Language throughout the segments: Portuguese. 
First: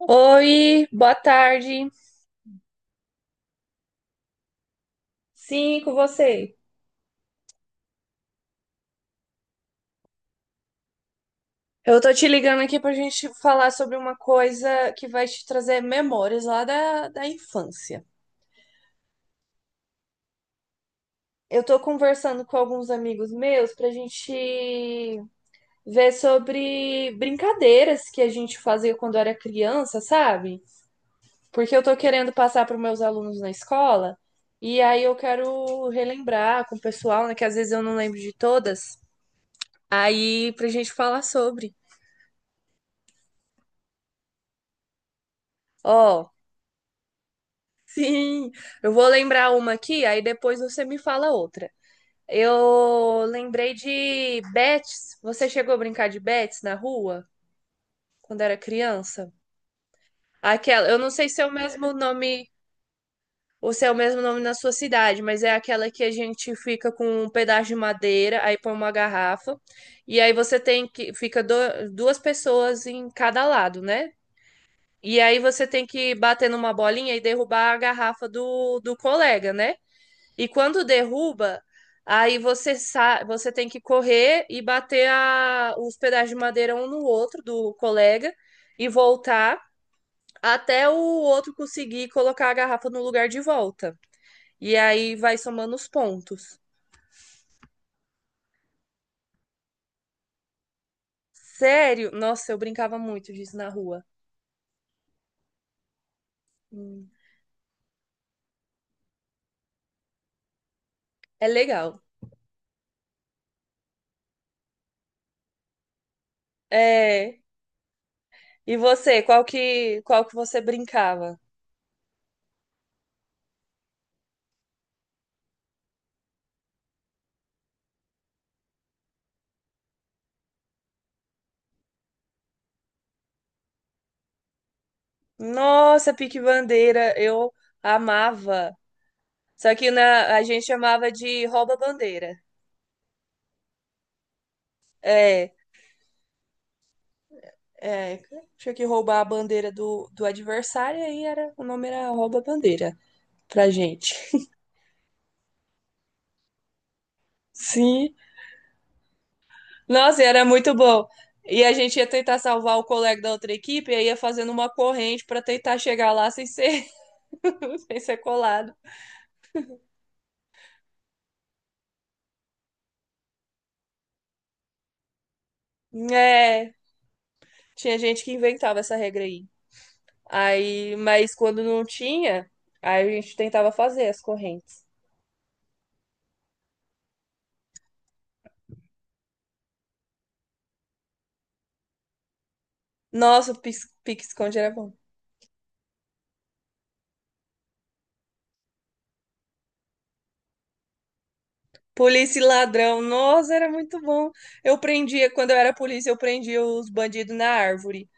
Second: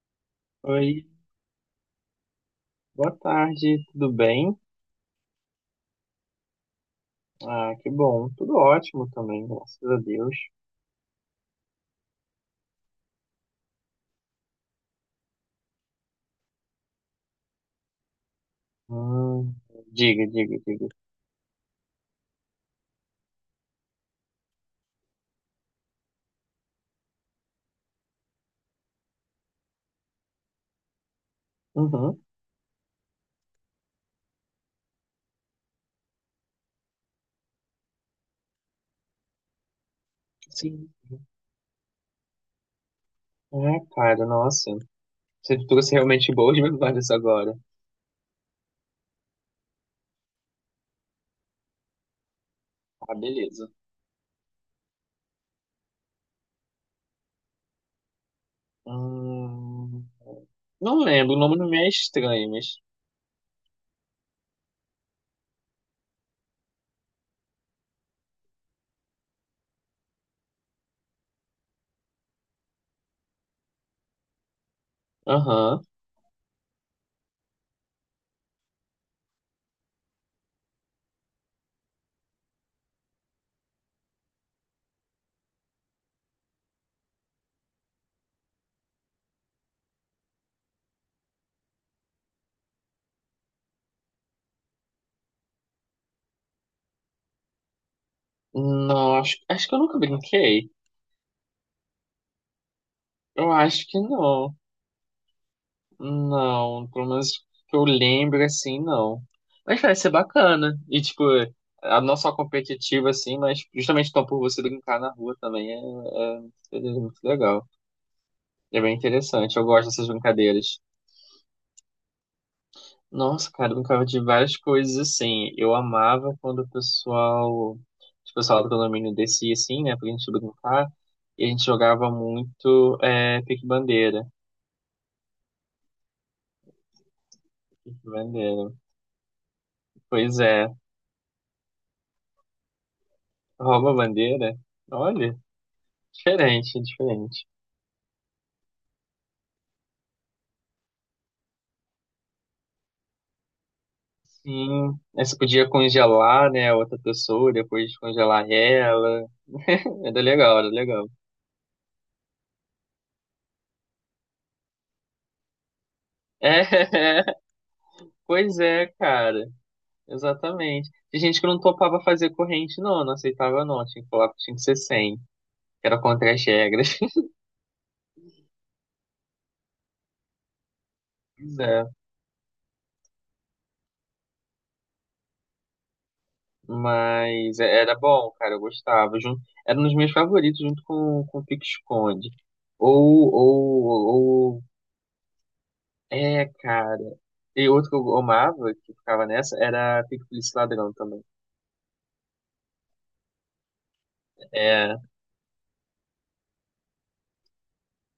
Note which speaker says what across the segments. Speaker 1: Oi,
Speaker 2: Oi,
Speaker 1: boa tarde.
Speaker 2: boa tarde, tudo bem?
Speaker 1: Sim, com você.
Speaker 2: Ah, que bom, tudo ótimo também, graças a Deus.
Speaker 1: Eu tô te ligando aqui pra gente falar sobre uma coisa que vai te trazer memórias lá da infância.
Speaker 2: Hum, diga, diga, diga.
Speaker 1: Eu tô conversando com alguns amigos meus pra gente ver sobre brincadeiras que a gente fazia quando era criança, sabe? Porque eu tô
Speaker 2: Uhum,
Speaker 1: querendo passar para meus alunos na escola e aí eu quero relembrar com o pessoal, né, que às vezes eu não lembro de todas. Aí pra
Speaker 2: sim.
Speaker 1: gente falar sobre.
Speaker 2: É, cara, nossa, você trouxe
Speaker 1: Ó,
Speaker 2: realmente boas memórias agora.
Speaker 1: sim, eu vou lembrar uma aqui, aí depois você me fala outra.
Speaker 2: Ah,
Speaker 1: Eu
Speaker 2: beleza.
Speaker 1: lembrei de bets. Você chegou a brincar de bets na rua quando era criança?
Speaker 2: Hum,
Speaker 1: Aquela,
Speaker 2: não
Speaker 1: eu não sei
Speaker 2: lembro, o
Speaker 1: se é o
Speaker 2: nome não me é
Speaker 1: mesmo
Speaker 2: estranho,
Speaker 1: nome
Speaker 2: mas...
Speaker 1: ou se é o mesmo nome na sua cidade, mas é aquela que a gente fica com um pedaço de madeira, aí põe uma garrafa e aí você tem que duas pessoas em cada lado, né? E aí você
Speaker 2: Aham.
Speaker 1: tem que bater numa bolinha e derrubar a garrafa do colega, né? E quando derruba, aí você sa você tem que correr e bater os pedaços de madeira um no outro do colega e voltar até o outro conseguir colocar a garrafa no lugar de volta. E aí vai somando os pontos.
Speaker 2: Não, acho que eu nunca brinquei.
Speaker 1: Sério? Nossa, eu brincava muito
Speaker 2: Eu
Speaker 1: disso na
Speaker 2: acho que
Speaker 1: rua.
Speaker 2: não. Não, pelo
Speaker 1: Hum,
Speaker 2: menos que eu lembro assim, não. Mas vai ser bacana. E tipo,
Speaker 1: É legal.
Speaker 2: a não só competitiva assim, mas justamente então por você brincar na rua também é muito
Speaker 1: É.
Speaker 2: legal.
Speaker 1: E
Speaker 2: É bem
Speaker 1: você, qual
Speaker 2: interessante. Eu gosto
Speaker 1: que
Speaker 2: dessas
Speaker 1: qual que você
Speaker 2: brincadeiras.
Speaker 1: brincava?
Speaker 2: Nossa, cara, eu brincava de várias coisas assim. Eu amava quando o pessoal, tipo, o pessoal do condomínio descia assim, né, pra gente brincar. E a gente jogava muito pique-bandeira.
Speaker 1: Nossa, pique bandeira, eu
Speaker 2: Pique-bandeira.
Speaker 1: amava. Só que
Speaker 2: Pois
Speaker 1: a gente
Speaker 2: é,
Speaker 1: chamava de rouba-bandeira.
Speaker 2: rouba-bandeira. Olha.
Speaker 1: É,
Speaker 2: Diferente, diferente.
Speaker 1: é, tinha que roubar a bandeira do adversário e aí era, o nome era rouba-bandeira pra gente.
Speaker 2: Sim, aí você podia congelar, né, a outra pessoa, depois
Speaker 1: Sim.
Speaker 2: descongelar ela. Era
Speaker 1: Nossa, e era
Speaker 2: legal, era
Speaker 1: muito bom.
Speaker 2: legal.
Speaker 1: E a gente ia tentar salvar o colega da outra equipe e aí ia fazendo uma corrente pra tentar chegar lá sem
Speaker 2: É,
Speaker 1: ser, sem ser
Speaker 2: pois
Speaker 1: colado.
Speaker 2: é, cara. Exatamente. Tem gente que não topava fazer corrente, não, não aceitava, não. Tinha que falar que tinha que ser 100, que era contra as
Speaker 1: É,
Speaker 2: regras.
Speaker 1: tinha gente que inventava essa regra aí. Aí, mas
Speaker 2: Pois
Speaker 1: quando não
Speaker 2: é.
Speaker 1: tinha, aí a gente tentava fazer as correntes.
Speaker 2: Era bom, cara, eu gostava. Jun- Era um dos meus favoritos, junto com o Pique-Esconde.
Speaker 1: Nossa, o pique-esconde
Speaker 2: Ou,
Speaker 1: era bom.
Speaker 2: é, cara. E outro que eu amava, que ficava nessa, era Pique Polícia e Ladrão também.
Speaker 1: Polícia e ladrão. Nossa, era muito bom. Eu
Speaker 2: É.
Speaker 1: prendia, quando eu era polícia, eu prendia os bandidos na árvore.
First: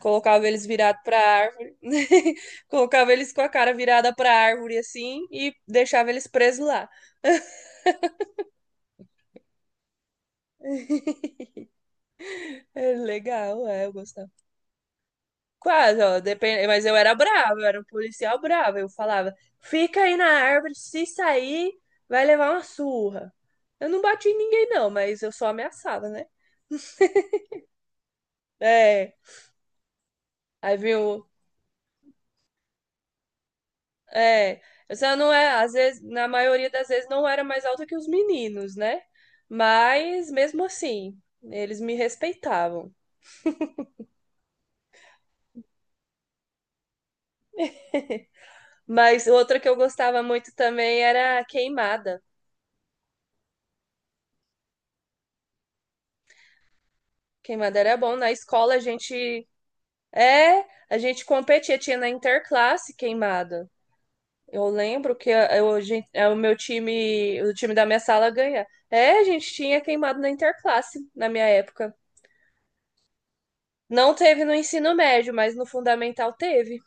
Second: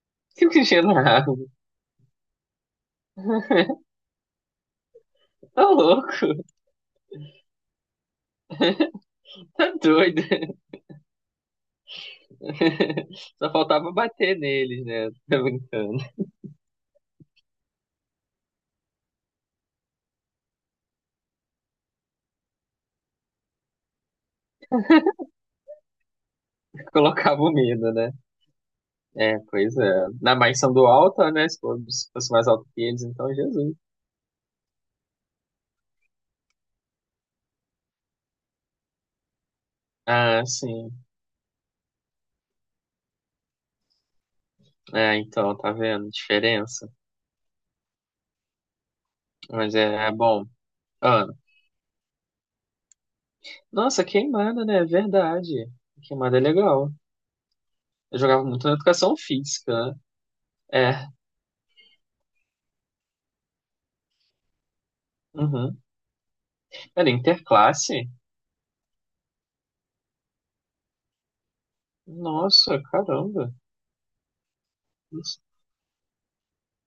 Speaker 1: Colocava
Speaker 2: Fico
Speaker 1: eles
Speaker 2: enchendo a
Speaker 1: virados pra
Speaker 2: água.
Speaker 1: árvore. Colocava eles com a cara virada pra árvore, assim, e
Speaker 2: Tá louco,
Speaker 1: deixava eles presos lá.
Speaker 2: tá doido.
Speaker 1: É
Speaker 2: Só
Speaker 1: legal, é,
Speaker 2: faltava
Speaker 1: eu gostava.
Speaker 2: bater neles, né? Tá
Speaker 1: Quase,
Speaker 2: brincando.
Speaker 1: ó, depende, mas eu era brava, eu era um policial bravo. Eu falava, fica aí na árvore, se sair, vai levar uma surra. Eu não bati em ninguém, não, mas eu só ameaçava, né?
Speaker 2: Colocava o medo, né?
Speaker 1: É.
Speaker 2: É, pois é. Na mais são
Speaker 1: Aí
Speaker 2: do
Speaker 1: vinha
Speaker 2: alto,
Speaker 1: o
Speaker 2: né? Se fosse mais alto que eles, então Jesus.
Speaker 1: é, essa não é, às vezes, na maioria das vezes não era mais alta que os meninos, né? Mas
Speaker 2: Ah,
Speaker 1: mesmo
Speaker 2: sim.
Speaker 1: assim, eles me respeitavam.
Speaker 2: É, então, tá vendo? Diferença.
Speaker 1: Mas outra que eu
Speaker 2: Mas é, é
Speaker 1: gostava
Speaker 2: bom.
Speaker 1: muito também
Speaker 2: Ah,
Speaker 1: era a queimada.
Speaker 2: nossa, queimada, né? É verdade. Queimada é legal.
Speaker 1: Queimada era bom.
Speaker 2: Eu
Speaker 1: Na
Speaker 2: jogava muito na
Speaker 1: escola a
Speaker 2: educação
Speaker 1: gente
Speaker 2: física, né?
Speaker 1: é, a
Speaker 2: É,
Speaker 1: gente competia, tinha na interclasse queimada. Eu lembro que
Speaker 2: uhum.
Speaker 1: é, o meu
Speaker 2: Cara,
Speaker 1: time, o time da minha
Speaker 2: interclasse?
Speaker 1: sala ganha. É, a gente tinha queimado na interclasse na minha época.
Speaker 2: Nossa, caramba.
Speaker 1: Não teve no ensino médio,
Speaker 2: Isso-
Speaker 1: mas no fundamental teve.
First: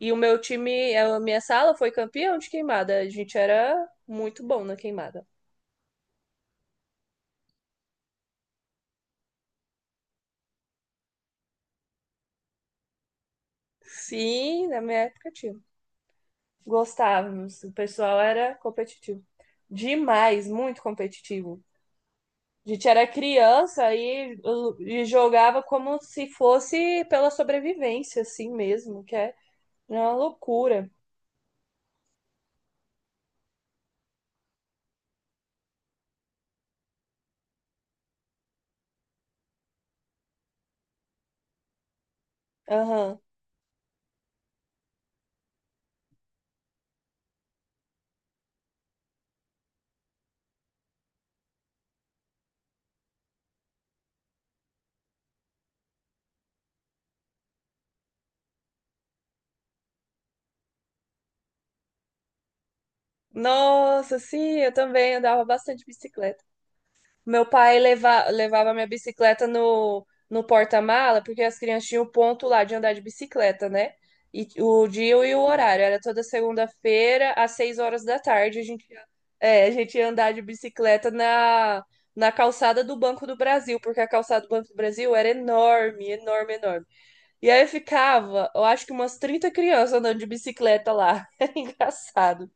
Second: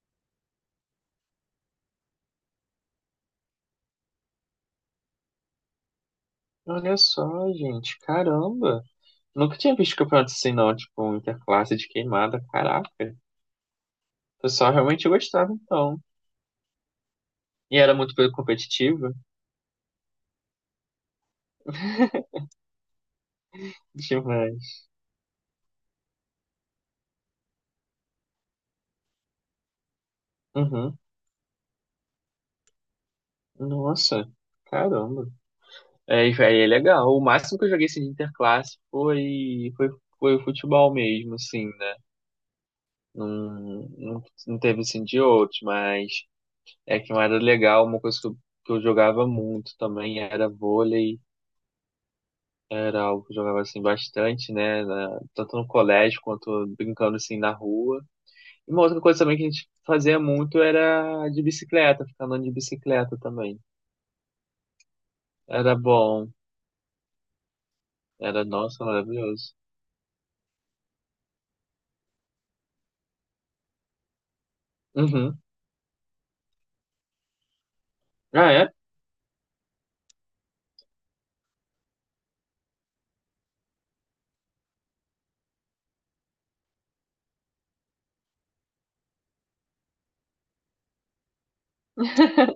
Speaker 1: E o meu time, a minha sala foi campeão de queimada. A gente era muito bom na queimada.
Speaker 2: Olha só, gente, caramba. Nunca tinha visto campeonato assim, não, tipo, um interclasse de queimada, caraca. O
Speaker 1: Sim,
Speaker 2: pessoal
Speaker 1: na minha
Speaker 2: realmente
Speaker 1: época
Speaker 2: gostava,
Speaker 1: tinha.
Speaker 2: então.
Speaker 1: Gostávamos. O
Speaker 2: E era muito
Speaker 1: pessoal era
Speaker 2: competitivo,
Speaker 1: competitivo. Demais, muito competitivo. A gente era criança
Speaker 2: demais.
Speaker 1: e jogava como se fosse pela sobrevivência, assim mesmo, que é uma loucura.
Speaker 2: Uhum. Nossa, caramba. É, e, véi, é legal. O máximo que eu joguei, assim, de interclasse foi futebol mesmo, assim, né?
Speaker 1: Aham.
Speaker 2: Não, não, não teve, assim, de outros, mas... É que não era legal, uma coisa que eu jogava muito também era vôlei, era algo que eu jogava assim bastante, né? na- tanto no colégio quanto brincando assim na rua. E uma outra coisa também que a gente fazia muito era de bicicleta, ficar andando de bicicleta também.
Speaker 1: Nossa, sim, eu também andava
Speaker 2: Era
Speaker 1: bastante de
Speaker 2: bom,
Speaker 1: bicicleta. Meu pai
Speaker 2: era,
Speaker 1: levava
Speaker 2: nossa,
Speaker 1: minha bicicleta
Speaker 2: maravilhoso.
Speaker 1: no porta-mala, porque as crianças tinham ponto lá de andar de bicicleta, né? E o dia e o
Speaker 2: Uhum.
Speaker 1: horário. Era toda segunda-feira, às 6 horas da
Speaker 2: Ah,
Speaker 1: tarde,
Speaker 2: é?
Speaker 1: é, a gente ia andar de bicicleta na calçada do Banco do Brasil, porque a calçada do Banco do Brasil era enorme, enorme, enorme. E aí ficava, eu acho que umas 30 crianças andando de bicicleta lá. Era engraçado.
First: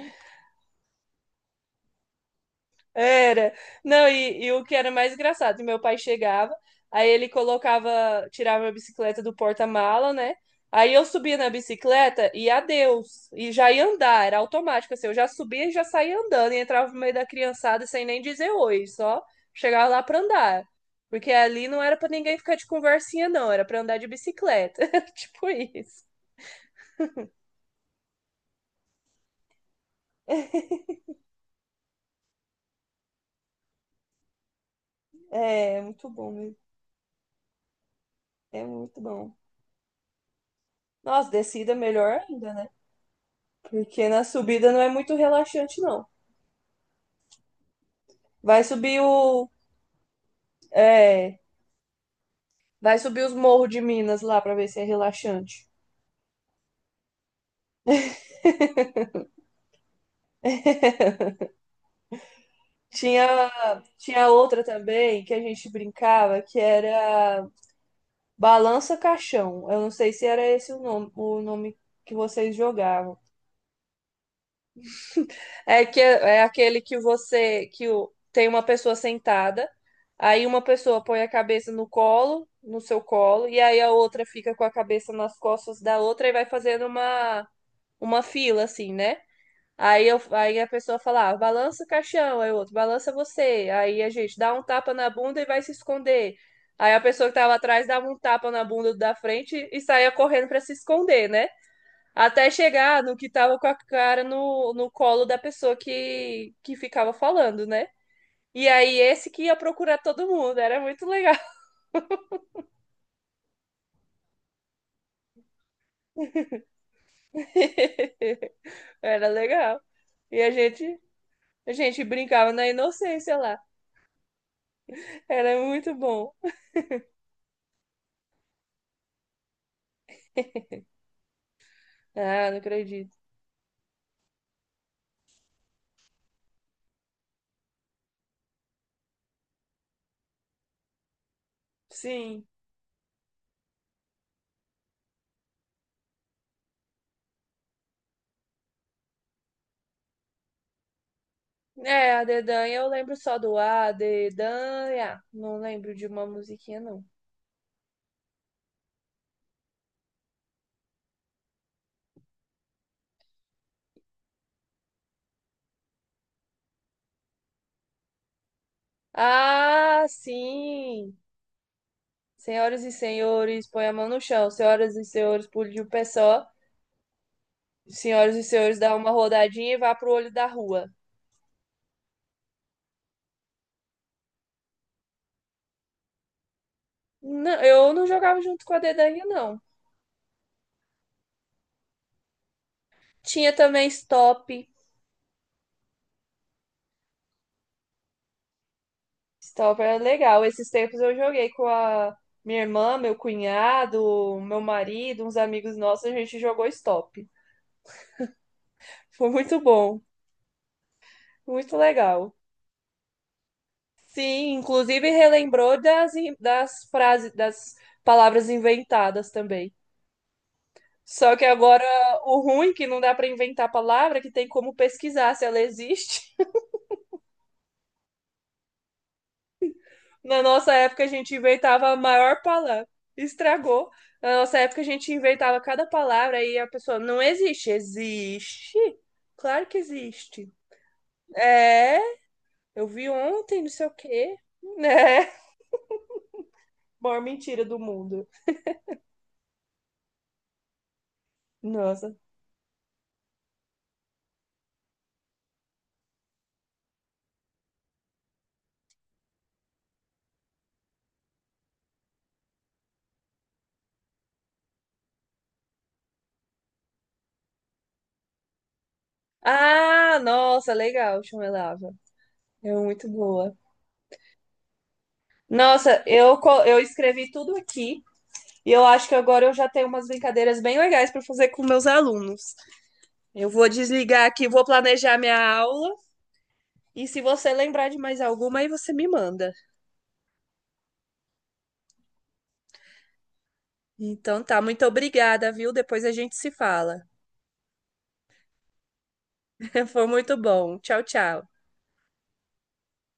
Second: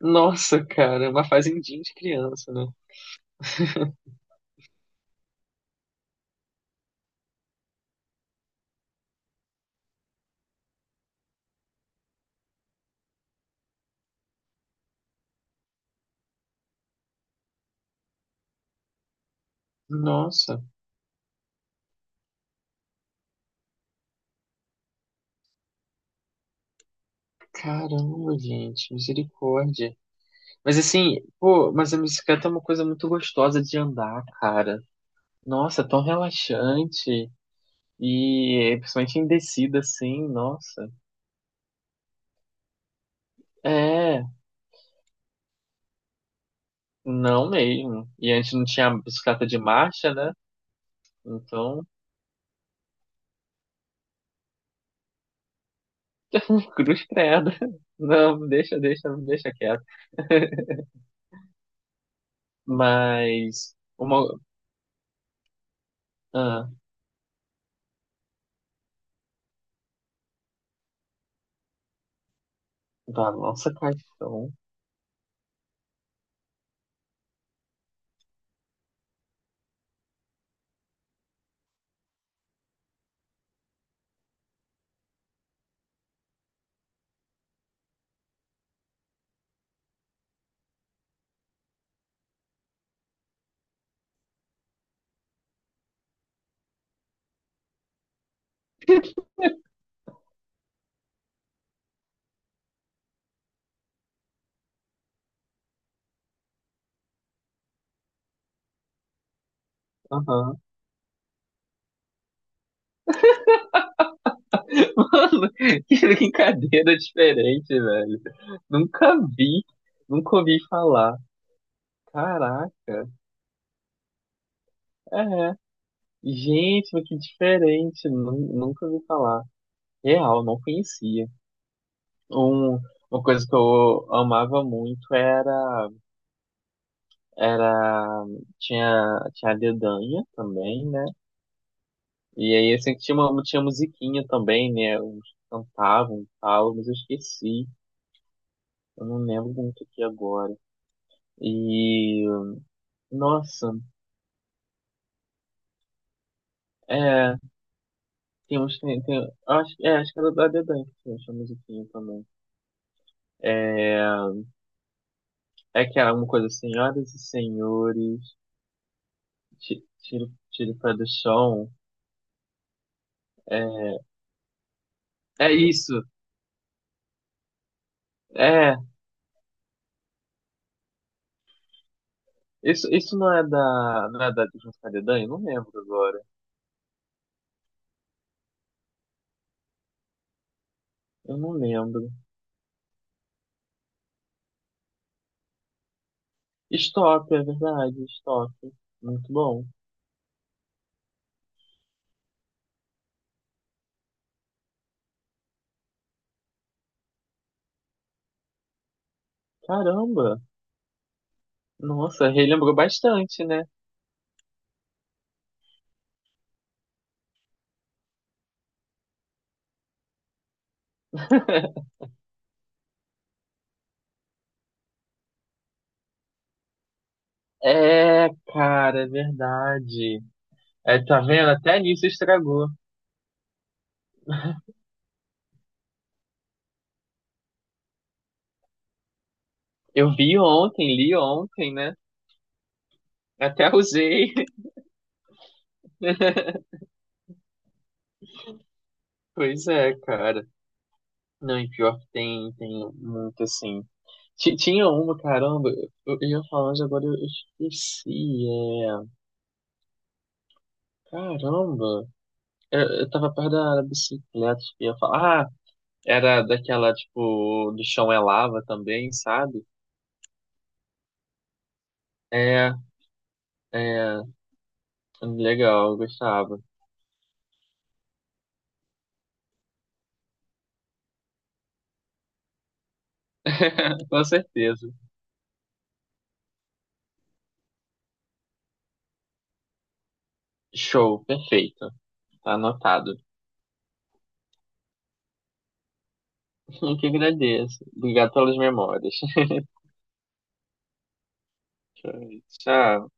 Speaker 2: Nossa, cara, é uma fazendinha de criança, né?
Speaker 1: Era. Não, e o que era mais engraçado, meu pai chegava, aí ele colocava, tirava a bicicleta do porta-mala, né? Aí eu subia na bicicleta e adeus, e já ia andar, era automático, assim, eu já subia e já saía andando, e entrava no meio da criançada sem nem dizer oi, só chegava lá pra
Speaker 2: Nossa,
Speaker 1: andar. Porque ali não era pra ninguém ficar de conversinha, não, era pra andar de bicicleta. Tipo isso.
Speaker 2: caramba, gente, misericórdia. Mas assim, pô, mas a bicicleta é uma coisa muito gostosa de andar, cara.
Speaker 1: É,
Speaker 2: Nossa, é tão
Speaker 1: muito bom, mesmo.
Speaker 2: relaxante.
Speaker 1: É
Speaker 2: E
Speaker 1: muito
Speaker 2: principalmente em
Speaker 1: bom.
Speaker 2: descida, assim, nossa.
Speaker 1: Nossa, descida é melhor ainda, né? Porque na
Speaker 2: É,
Speaker 1: subida não é muito relaxante, não.
Speaker 2: não mesmo. E antes
Speaker 1: Vai
Speaker 2: não tinha
Speaker 1: subir
Speaker 2: bicicleta
Speaker 1: o.
Speaker 2: de marcha, né?
Speaker 1: É,
Speaker 2: Então,
Speaker 1: vai subir os morros de Minas lá pra ver se é relaxante.
Speaker 2: cruz credo. Não, deixa quieto.
Speaker 1: Tinha,
Speaker 2: Mas,
Speaker 1: tinha
Speaker 2: uma.
Speaker 1: outra também que a gente brincava que
Speaker 2: Ah,
Speaker 1: era Balança Caixão. Eu não sei se era esse o nome que vocês jogavam.
Speaker 2: da nossa caixão.
Speaker 1: É que é aquele que tem uma pessoa sentada, aí uma pessoa põe a cabeça no colo, no seu colo, e aí a outra fica com a cabeça nas costas da outra e vai fazendo uma fila, assim, né? Aí a pessoa fala, ah, balança o caixão, aí o outro, balança você. Aí a gente dá um tapa na bunda e vai se esconder. Aí a pessoa que tava atrás dava um tapa na bunda da frente e saía correndo pra se esconder, né? Até chegar no que tava com a cara no colo da pessoa que ficava falando, né? E aí esse que ia procurar todo mundo, era muito legal.
Speaker 2: Mano, que brincadeira diferente, velho. Nunca
Speaker 1: Era
Speaker 2: vi,
Speaker 1: legal.
Speaker 2: nunca
Speaker 1: E a
Speaker 2: ouvi
Speaker 1: gente,
Speaker 2: falar.
Speaker 1: a gente brincava na
Speaker 2: Caraca,
Speaker 1: inocência lá.
Speaker 2: é.
Speaker 1: Era muito bom.
Speaker 2: Gente, mas que diferente. Nu- Nunca ouvi falar. Real, não conhecia.
Speaker 1: Ah, não
Speaker 2: Um,
Speaker 1: acredito.
Speaker 2: uma coisa que eu amava muito era, tinha, tinha a dedanha também, né?
Speaker 1: Sim.
Speaker 2: E aí, assim, tinha uma, tinha musiquinha também, né? Uns cantavam e tal, mas eu esqueci. Eu não lembro muito aqui agora.
Speaker 1: É, a
Speaker 2: E
Speaker 1: Dedanha eu lembro só do
Speaker 2: nossa,
Speaker 1: A Dedanha. Não lembro de uma musiquinha, não.
Speaker 2: é, tem uns, tem, acho, é, acho que era da Dedan que tinha essa musiquinha também. É, é que era uma coisa, assim, senhoras e senhores, ti-
Speaker 1: Ah,
Speaker 2: tiro o pé do
Speaker 1: sim!
Speaker 2: chão.
Speaker 1: Senhoras e
Speaker 2: É
Speaker 1: senhores, põe a mão no chão. Senhoras e senhores,
Speaker 2: é,
Speaker 1: pule de um
Speaker 2: isso,
Speaker 1: pé só. Senhoras e
Speaker 2: é,
Speaker 1: senhores, dá uma rodadinha e vá pro olho da rua.
Speaker 2: isso, não é da de Junto com a Dedan? Eu não lembro agora,
Speaker 1: Não, eu não jogava junto com a Dedanha, não.
Speaker 2: eu não lembro.
Speaker 1: Tinha também Stop.
Speaker 2: Stop, é verdade, stop, muito bom.
Speaker 1: Stop era legal. Esses tempos eu joguei com a minha irmã, meu cunhado, meu marido, uns amigos nossos, a gente jogou Stop. Foi muito bom,
Speaker 2: Caramba,
Speaker 1: muito
Speaker 2: nossa,
Speaker 1: legal.
Speaker 2: relembrou bastante, né?
Speaker 1: Sim, inclusive relembrou das frases, das palavras inventadas também. Só que agora o ruim é que não dá para inventar palavra, que tem como pesquisar se ela existe.
Speaker 2: É, cara, é verdade.
Speaker 1: Na nossa
Speaker 2: É,
Speaker 1: época a
Speaker 2: tá
Speaker 1: gente
Speaker 2: vendo? Até
Speaker 1: inventava a
Speaker 2: nisso
Speaker 1: maior
Speaker 2: estragou.
Speaker 1: palavra. Estragou. Na nossa época a gente inventava cada palavra e a pessoa não existe. Existe? Claro que
Speaker 2: Eu vi
Speaker 1: existe.
Speaker 2: ontem, li ontem, né?
Speaker 1: É, eu vi ontem,
Speaker 2: Até
Speaker 1: não sei o
Speaker 2: usei.
Speaker 1: quê. Né? Maior mentira do mundo.
Speaker 2: Pois é, cara. Não, e pior que
Speaker 1: Nossa.
Speaker 2: tem, tem muito assim. Ti- Tinha uma, caramba, eu ia falando agora, eu esqueci. É... Caramba, eu tava perto da bicicleta, eu ia falar. Ah, era daquela, tipo, do chão é lava também, sabe?
Speaker 1: Ah, nossa, legal, chumelava.
Speaker 2: É,
Speaker 1: É muito boa.
Speaker 2: é, legal, eu
Speaker 1: Nossa,
Speaker 2: gostava.
Speaker 1: eu escrevi tudo aqui e eu acho que agora eu já tenho umas brincadeiras bem legais para fazer com meus alunos. Eu vou
Speaker 2: Com
Speaker 1: desligar aqui, vou
Speaker 2: certeza.
Speaker 1: planejar minha aula e se você lembrar de mais alguma, aí você me manda.
Speaker 2: Show, perfeito. Tá anotado.
Speaker 1: Então tá, muito obrigada, viu? Depois a gente se
Speaker 2: Eu
Speaker 1: fala.
Speaker 2: que agradeço. Obrigado pelas memórias.
Speaker 1: Foi muito bom. Tchau, tchau.
Speaker 2: Tchau.